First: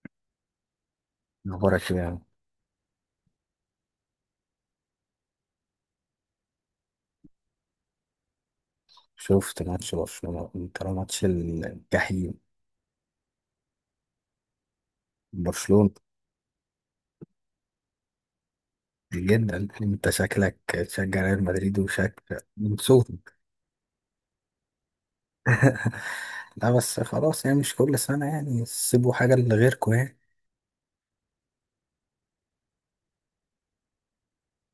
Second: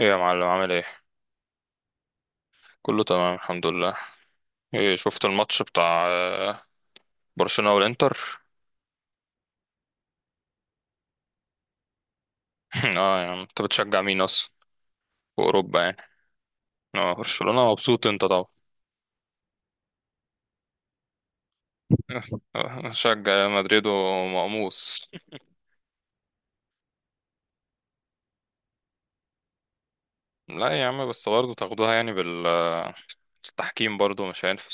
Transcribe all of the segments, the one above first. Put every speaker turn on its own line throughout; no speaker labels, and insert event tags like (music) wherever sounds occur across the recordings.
ايه يا معلم، عامل ايه؟
أخبارك إيه يعني؟
كله تمام، الحمد لله. ايه شفت الماتش بتاع برشلونة والانتر؟
شفت ماتش برشلونة. أنت لو ماتش الجحيم
(laughs) اه، يعني انت بتشجع مين اصلا في اوروبا
برشلونة.
يعني؟ اه، برشلونة، مبسوط انت طبعا.
جدا. أنت شكلك تشجع ريال مدريد وشكل
(laughs)
من صوتك.
شجع مدريد ومقموص.
(laughs) لا بس خلاص يعني مش كل سنة يعني سيبوا حاجة لغيركم يعني.
لا يا عم، بس برضه تاخدوها يعني بال التحكيم برضه مش هينفع.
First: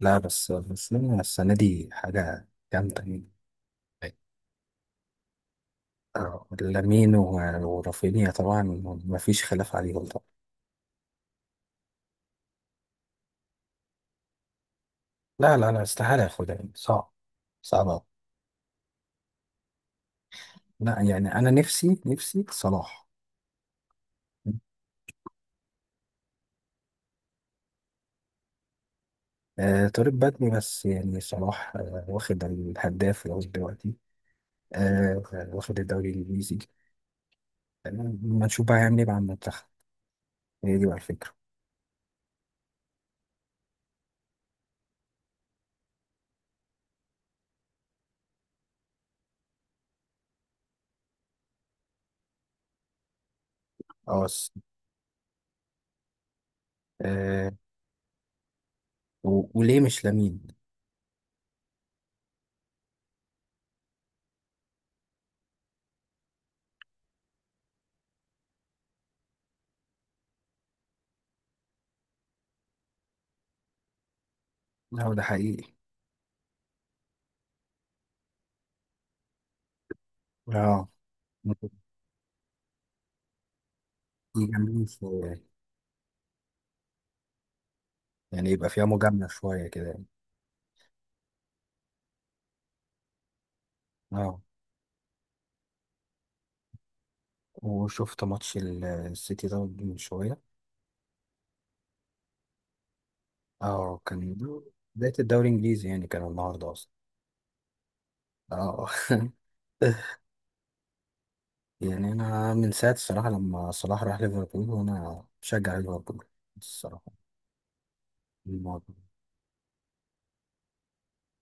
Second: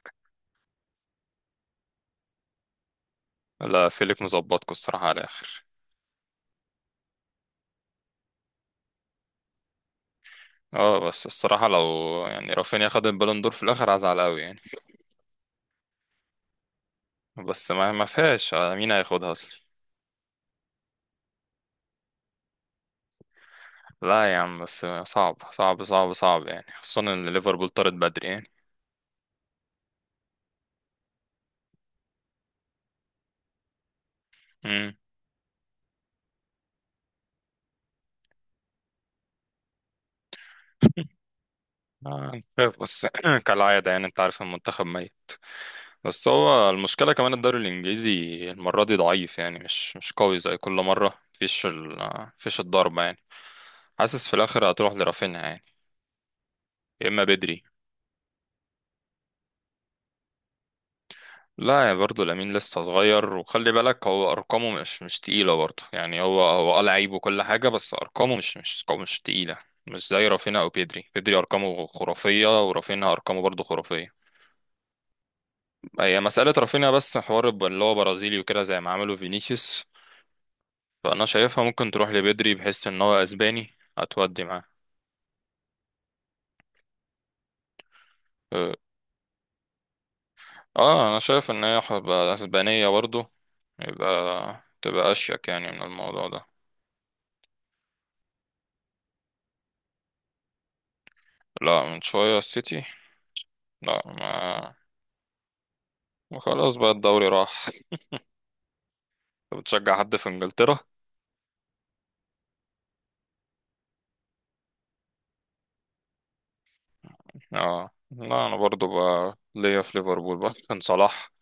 لا بس برشلونة السنة دي حاجة جامدة يعني.
لا، فيليك مظبطكوا الصراحة على الآخر.
لامين ورافينيا طبعا. مفيش خلاف عليهم طبعا.
اه بس الصراحة لو يعني رافينيا خد البالون دور في الآخر هزعل قوي يعني.
لا لا لا، استحالة ياخدها يعني صعب.
بس
صعب
ما
أوي.
ما فيهاش، مين هياخدها؟
لا يعني أنا نفسي صلاح.
لا يا عم، بس صعب صعب صعب صعب يعني، خصوصا ان ليفربول طارت بدري يعني.
آه، طارق بدري، بس يعني صلاح واخد الهداف لغاية دلوقتي.
امم.
آه، واخد الدوري الإنجليزي. آه، ما نشوف بقى هيعمل إيه مع المنتخب. هي دي بقى الفكرة.
خايف بس (clears throat) كالعادة، يعني انت عارف، المنتخب ميت. بس هو المشكلة كمان الدوري الانجليزي المرة دي ضعيف، يعني مش قوي زي كل مرة، مفيش الضربة يعني.
اه.
حاسس في الاخر هتروح لرافينيا يعني، يا اما
آه،
بدري.
وليه مش لامين؟
لا، يا برضه لامين لسه صغير، وخلي بالك هو ارقامه مش تقيله برضه يعني، هو اه لعيب وكل حاجه، بس ارقامه مش تقيله. مش زي رافينا او بيدري ارقامه خرافيه، ورافينا ارقامه برضه خرافيه.
لا ده حقيقي.
هي مساله رافينا بس حوار اللي هو برازيلي وكده، زي ما عملوا فينيسيوس.
اه،
فانا شايفها ممكن تروح لبيدري بحيث ان هو اسباني، هتودي معاه.
يجاملين في، يعني يبقى
اه
فيها مجاملة شوية كده يعني.
انا شايف ان هي هتبقى اسبانيه برضه،
اه،
يبقى تبقى اشيك يعني من الموضوع ده.
وشفت ماتش السيتي ده من شوية.
لا من شويه السيتي،
اه
لا
كان
ما،
بداية الدوري الإنجليزي يعني، كان النهاردة
وخلاص بقى
أصلا.
الدوري راح.
اه.
أنت بتشجع
(laughs)
حد في انجلترا؟
يعني انا من ساعه الصراحه لما صلاح راح ليفربول وانا بشجع ليفربول الصراحه.
اه لا، انا برضو
الموضوع
بقى ليا في ليفربول بقى كان صلاح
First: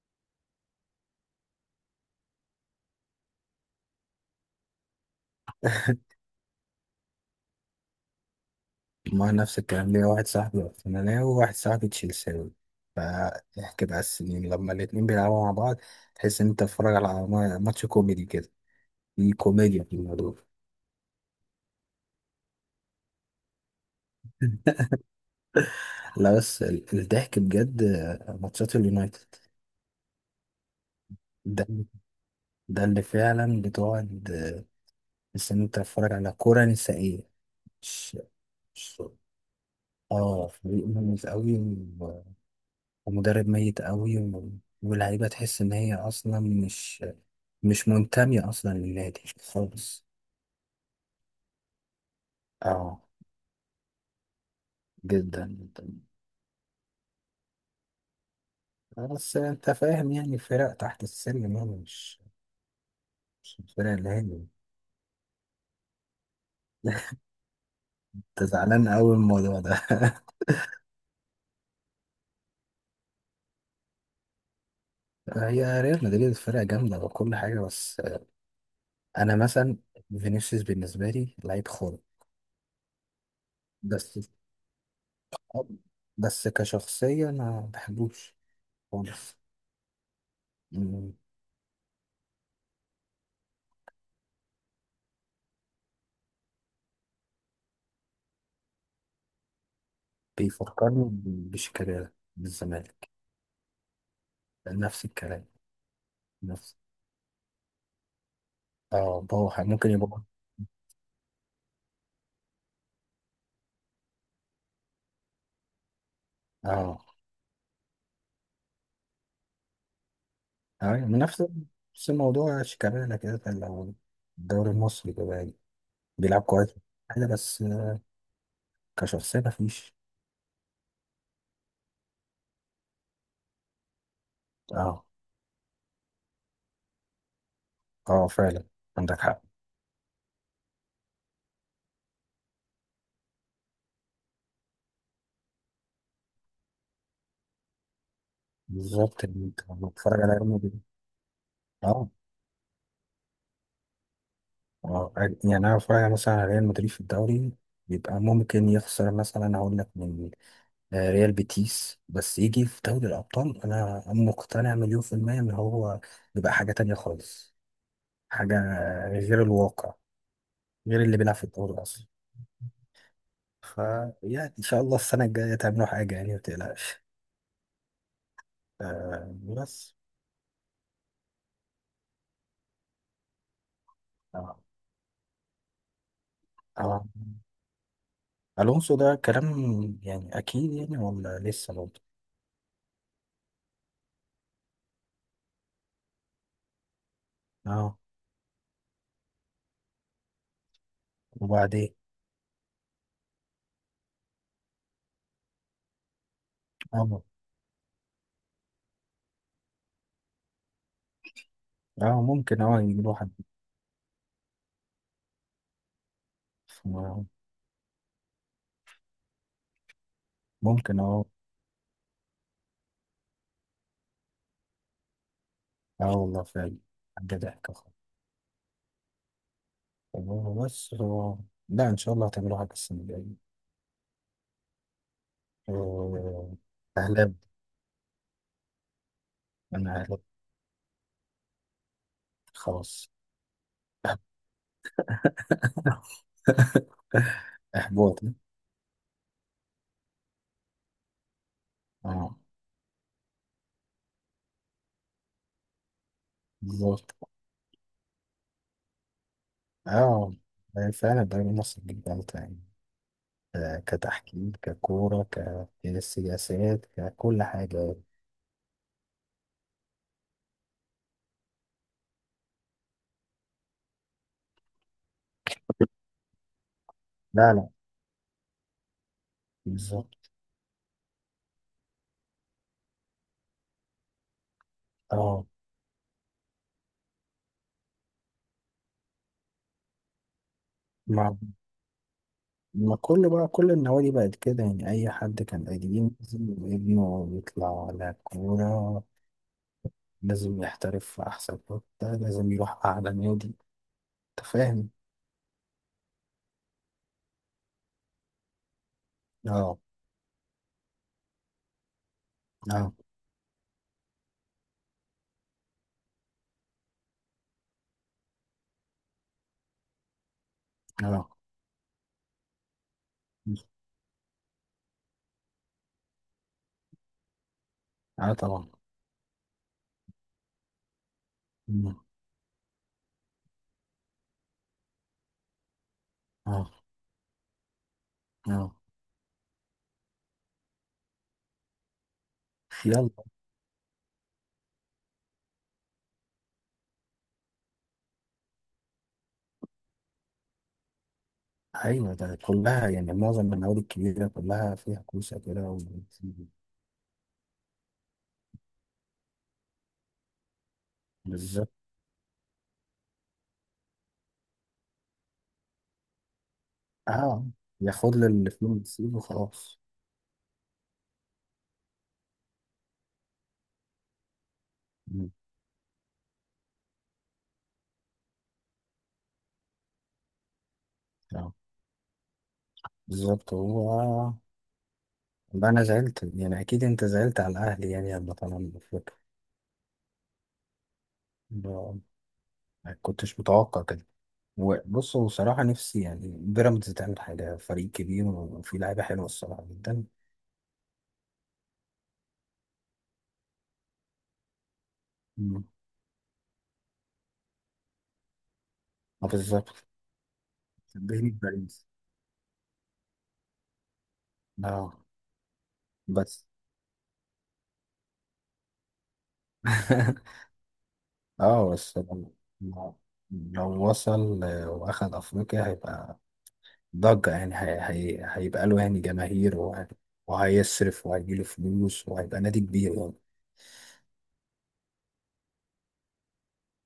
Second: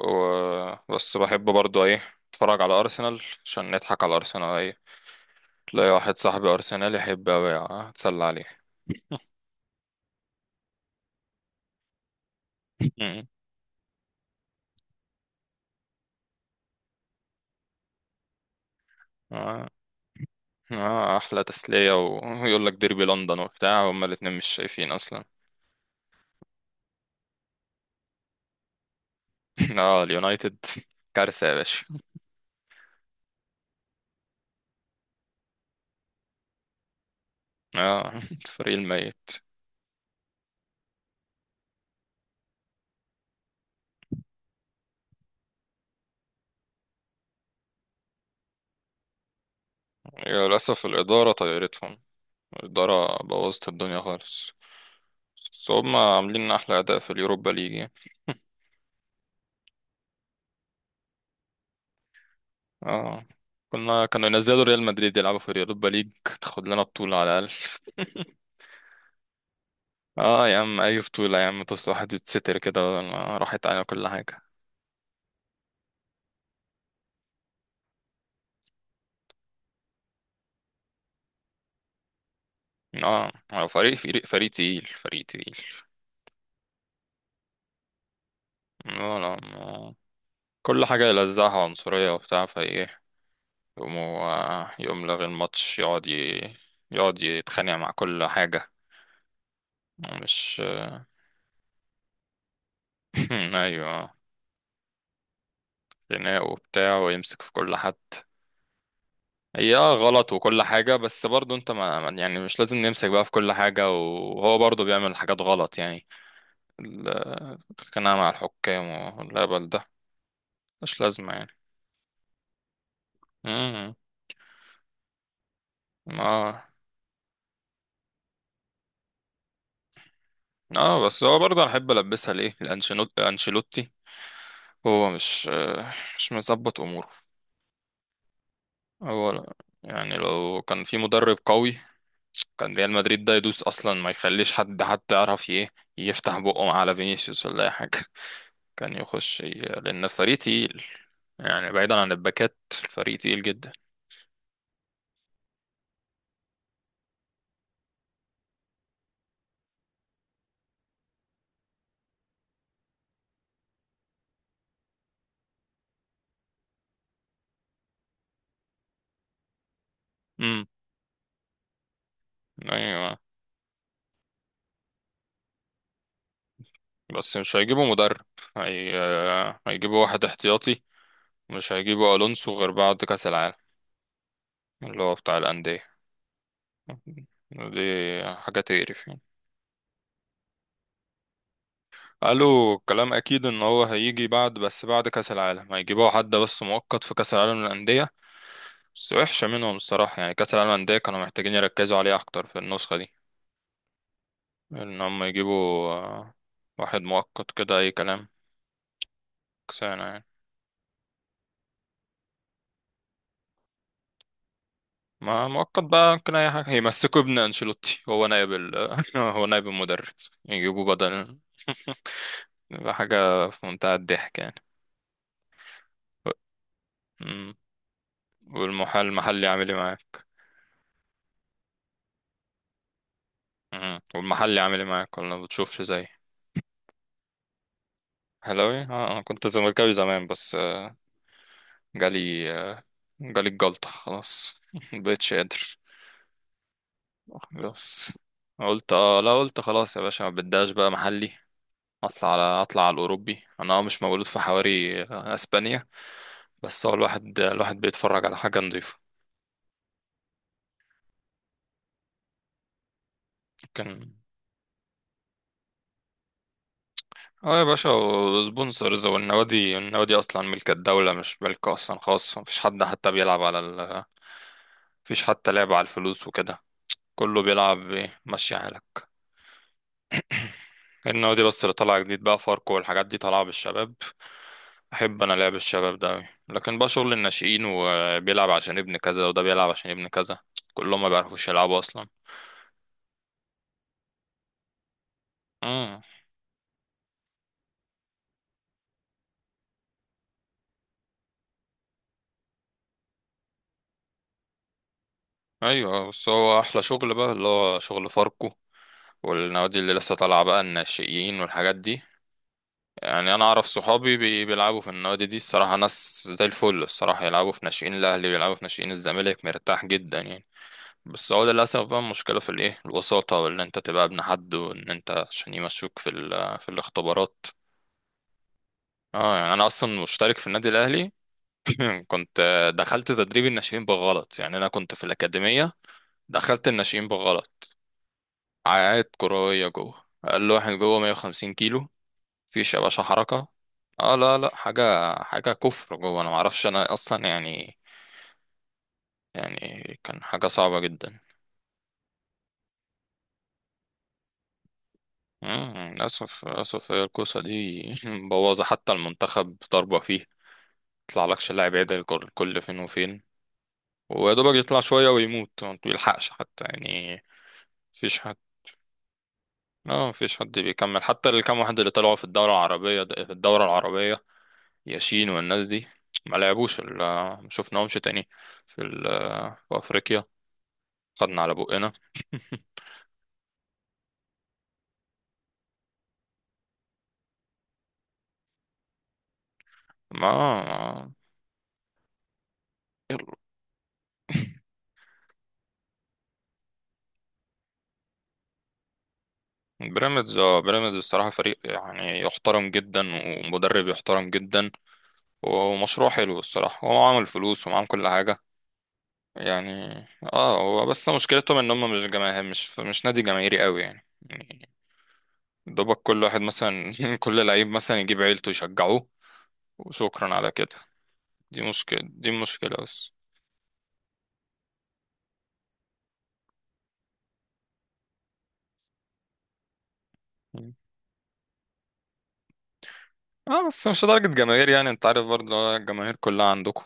و... بس بحب برضو ايه، اتفرج على ارسنال عشان نضحك على ارسنال، ايه، تلاقي واحد صاحبي ارسنال يحب اوي، اتسلى عليه.
ما نفس الكلام، ليا واحد صاحبي ارسنالي وواحد صاحبي تشيلساوي،
مم.
فاحكي بقى السنين لما الاتنين بيلعبوا مع بعض. تحس ان انت بتتفرج على ماتش كوميدي كده، في
اه،
كوميديا في الموضوع.
اه احلى تسلية ويقول لك ديربي لندن وبتاع، هما الاتنين مش شايفين اصلا.
لا بس الضحك بجد ماتشات اليونايتد.
(laughs) اه اليونايتد، كارثة يا
ده
باشا.
ده اللي فعلا بتقعد، تحس ان انت بتتفرج على كرة نسائية.
اه
مش
(laughs) الفريق
مش-
الميت.
اه، فريق مميز قوي، ومدرب ميت قوي، واللعيبة تحس إن هي أصلا مش منتمية أصلا للنادي خالص.
للأسف الإدارة طيرتهم،
اه،
الإدارة بوظت الدنيا خالص.
جدا
بس
جدا.
هم عاملين أحلى أداء في اليوروبا ليج يعني.
بس انت فاهم يعني فرق تحت السلم يعني مش
اه
مش الفرق
كنا
اللي هي.
كانوا ينزلوا ريال مدريد يلعبوا في اليوروبا ليج، تاخد لنا بطولة
(laughs)
على الأقل.
انت زعلان قوي من الموضوع ده.
(laughs) اه يا عم، أي بطولة يا عم تصل، واحد يتستر كده بدل ما راحت على كل حاجة.
(laughs) هي ريال مدريد فرقة جامدة وكل حاجة، بس أنا مثلا فينيسيوس بالنسبة لي لعيب خالص،
اه هو فريق
بس
فريق تقيل، فريق تقيل.
بس كشخصية ما بحبوش
لا لا،
خالص.
كل حاجة يلزقها عنصرية وبتاع فايه، يقوم لغي الماتش، يقعد يقعد يتخانق مع كل حاجة، مش.
بيفكرني بشيكابالا من الزمالك،
(laughs) ايوه،
نفس الكلام.
خناق
نفس
وبتاع ويمسك في كل حد.
اه بوح
هي
ممكن
اه
يبقى.
غلط وكل حاجة، بس برضه انت يعني مش لازم نمسك بقى في كل حاجة، وهو برضه بيعمل حاجات غلط يعني.
اه
ال- الخناقة مع الحكام والهبل ده مش
ايوه، من
لازمة
نفس
يعني.
نفس الموضوع شيكابالا كده، كان
امم.
لو الدوري المصري كده يعني بيلعب كويس
اه
حاجة، بس كشخصية مفيش.
اه بس هو برضه انا احب البسها ليه، الانشيلوتي، الانشيلوتي
اه
هو مش مش مظبط اموره.
اه، فعلا عندك
هو
حق.
يعني لو كان في مدرب قوي، كان ريال مدريد ده يدوس اصلا، ما يخليش حد حتى يعرف ايه، يفتح بقه على فينيسيوس ولا اي حاجة. كان
بالظبط،
يخش
يعني انت لما
لأن
بتتفرج على
الفريق
ريال مدريد.
تقيل يعني، بعيدا
اه
عن الباكات، الفريق تقيل جدا.
اه، يعني انا بتفرج مثلا على ريال مدريد في الدوري بيبقى ممكن يخسر مثلا، هقول لك من ريال بيتيس، بس يجي في دوري الأبطال أنا مقتنع مليون في المية إن هو بيبقى حاجة تانية خالص، حاجة غير الواقع،
امم.
غير اللي بيلعب في الدوري أصلا.
ايوه
فيعني إن شاء الله السنة الجاية تعملوا حاجة يعني متقلقش.
بس مش هيجيبوا مدرب، هي...
آه بس.
هيجيبوا واحد احتياطي، مش هيجيبوا الونسو غير بعد كاس العالم،
آه.
اللي هو بتاع الانديه،
آه.
دي حاجه
ألونسو
تقرف
ده
يعني.
كلام يعني؟ أكيد يعني، ولا لسه برضه؟
قالوا كلام اكيد ان هو هيجي بعد، بس بعد كاس العالم هيجيبوا حد بس مؤقت في كاس العالم
أه
للانديه. بس وحشه منهم الصراحه يعني، كاس العالم للانديه كانوا محتاجين
وبعدين.
يركزوا عليه اكتر في النسخه دي، ان هم يجيبوا واحد
أه
مؤقت كده اي كلام، كسانة يعني.
أه ممكن يجيبوا حد.
ما مؤقت بقى ممكن اي حاجة، يمسكوا
آه،
ابن انشيلوتي، هو نائب (laughs) هو نائب المدرب، يجيبوا
ممكن. أه
بدل (laughs) يبقى حاجة في منتهى الضحك يعني.
أه والله فعلا، حاجة
مم.
ضحكة.
المحلي عامل ايه معاك؟
والله بس هو، لا إن شاء الله هتعملوا حاجة السنة الجاية.
مم. والمحلي عامل ايه معاك؟ ولا ما بتشوفش زي
آه، أهلاب.
حلاوي؟ اه انا كنت زملكاوي
أنا أهلاب،
زمان بس جالي آه،
خلاص.
جالي الجلطة خلاص. (laughs) مبقتش قادر،
(laughs)
خلاص.
إحباط.
قلت اه لا، قلت خلاص يا باشا، ما بداش بقى محلي.
أه
اطلع على الاوروبي، انا آه مش مولود في حواري اسبانيا. بس هو
بالظبط.
الواحد بيتفرج على حاجه نظيفه،
أه فعلا الدوري المصري جدا يعني،
كان
كتحكيم، ككورة، كسياسات، ككل
اه يا باشا.
حاجة.
سبونسرز والنوادي اصلا ملك الدوله، مش ملك اصلا خاص، مفيش حد حتى بيلعب على مفيش حتى لعب على الفلوس وكده، كله
لا لا،
بيلعب إيه، ماشي حالك. (clears throat)
بالظبط.
(coughs) النوادي بس اللي طالعه جديد بقى فاركو والحاجات دي طالعه بالشباب، احب انا
أه،
لعب الشباب ده أوي. لكن بقى شغل الناشئين، وبيلعب عشان ابن كذا، وده بيلعب عشان ابن كذا، كلهم ما
ما
بيعرفوش يلعبوا اصلا.
ما كل بقى كل النوادي بقت كده يعني، أي حد كان
امم،
قديم لازم ابنه يطلع على كورة، لازم يحترف في أحسن حتة، لازم يروح أعلى نادي. أنت فاهم؟
ايوه، بس هو احلى شغل بقى اللي هو شغل فاركو،
آه.
والنوادي اللي لسه طالعه بقى الناشئين والحاجات دي.
آه.
يعني انا اعرف صحابي بيلعبوا في النوادي دي، الصراحه ناس زي الفل، الصراحه يلعبوا في ناشئين الاهلي، بيلعبوا في ناشئين الزمالك، مرتاح جدا يعني.
آه.
بس هو للاسف بقى، المشكله في الايه الوساطه، وان انت تبقى ابن حد، وان انت عشان يمشوك في في الاختبارات.
آه طبعا.
اه يعني انا اصلا مشترك في النادي الاهلي.
مم.
(laughs) (clears throat) كنت دخلت تدريب الناشئين بالغلط، يعني انا كنت في الاكاديميه، دخلت
آه.
الناشئين بالغلط.
آه.
عقاد كروية جوه، أقل واحد جوه 150 كيلو، مفيش يا باشا
يلا.
حركة. اه لا لا، حاجة حاجة كفر جوه، أنا معرفش أنا أصلا يعني كان حاجة صعبة جدا.
أيوة، ده كلها يعني معظم النوادي الكبيرة كلها فيها كوسة كده
مم، للأسف للأسف هي الكوسة دي (laughs) مبوظة حتى المنتخب ضربة فيه. يطلع لكش
بالظبط.
لاعب يعدل كل فين وفين. ويا دوبك يطلع شوية ويموت، ما بيلحقش حتى يعني.
آه، ياخد
مفيش
له
حد
اللي فيه ويسيبه خلاص.
اه مفيش حد بيكمل حتى، الكام واحد اللي طلعوا في الدورة العربية في الدورة العربية. ياسين
مم.
والناس دي، ما لعبوش ما شفناهمش تاني في في افريقيا، خدنا على
آه
بقنا. (laughs)
بالظبط هو. ده أنا زعلت، يعني أكيد أنت زعلت على الأهلي يعني لما طلع من أفريقيا.
ما ما-
ما ما
يلا.
كنتش متوقع كده. هو بص، هو صراحة نفسي يعني بيراميدز تعمل حاجة، فريق كبير وفيه لعيبة حلوة الصراحة
(laughs)
جدا.
بيراميدز اه، بيراميدز الصراحة فريق يعني يحترم جدا، ومدرب يحترم جدا،
مم.
ومشروع حلو الصراحة، هو عامل فلوس ومعامل كل حاجة
اه بالظبط،
يعني. اه هو بس
بيني
مشكلتهم ان
بيراميدز.
هم مش جماهير، مش نادي جماهيري قوي يعني يعني.
اه
دوبك كل واحد
بس.
مثلا (laughs) كل لعيب مثلا يجيب عيلته يشجعوه، وشكرا
(laughs)
على كده. دي
اه
مشكلة،
بس
دي
لو
مشكلة بس.
لو وصل واخد افريقيا هيبقى ضجة يعني، هي هيبقى له يعني جماهير،
مم.
وهيصرف وهيجيله فلوس وهيبقى نادي كبير يعني.
اه بس مش لدرجة جماهير، يعني انت عارف برضه، اللي هو الجماهير كلها عندكم،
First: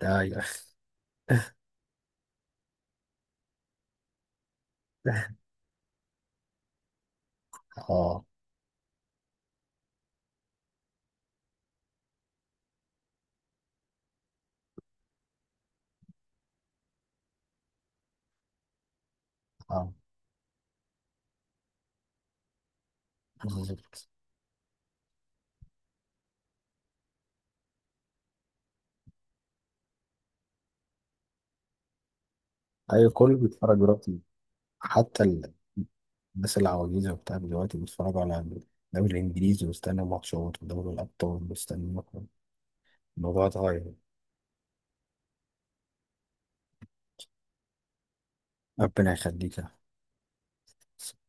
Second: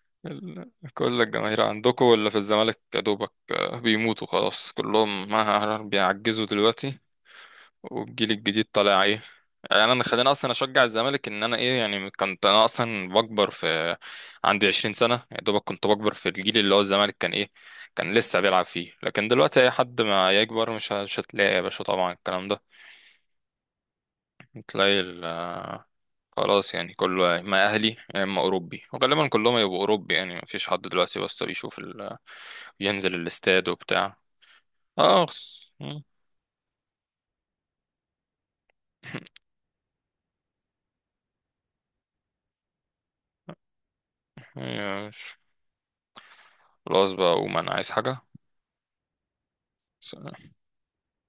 ده ي-
كل الجماهير عندكم، واللي في الزمالك يا دوبك بيموتوا خلاص كلهم،
(laughs)
ما بيعجزوا دلوقتي.
اه
والجيل الجديد طالع ايه. يعني انا خليني اصلا اشجع الزمالك ان انا ايه يعني، كنت انا اصلا بكبر في، عندي 20 سنة يا دوبك، كنت بكبر في الجيل اللي هو الزمالك كان ايه، كان لسه بيلعب فيه، لكن دلوقتي اي
اه،
حد ما يكبر مش مش هتلاقي يا باشا طبعا الكلام ده.
بالظبط.
تلاقي خلاص يعني، كله يا اما اهلي يا اما اوروبي، وغالبا كلهم يبقوا اوروبي يعني، مفيش حد دلوقتي بس بيشوف
ايوه
ينزل
كله
الاستاد
بيتفرج
وبتاع.
دلوقتي، حتى
اه خلاص (laughs)
الناس العواجيزة وبتاع دلوقتي بيتفرجوا على الدوري الإنجليزي ويستنوا ماتشات ودوري الأبطال ويستنوا. الموضوع اتغير.
ماشي. خلاص بقى اقوم، انا عايز حاجة.
ربنا يخليك يا أحمد.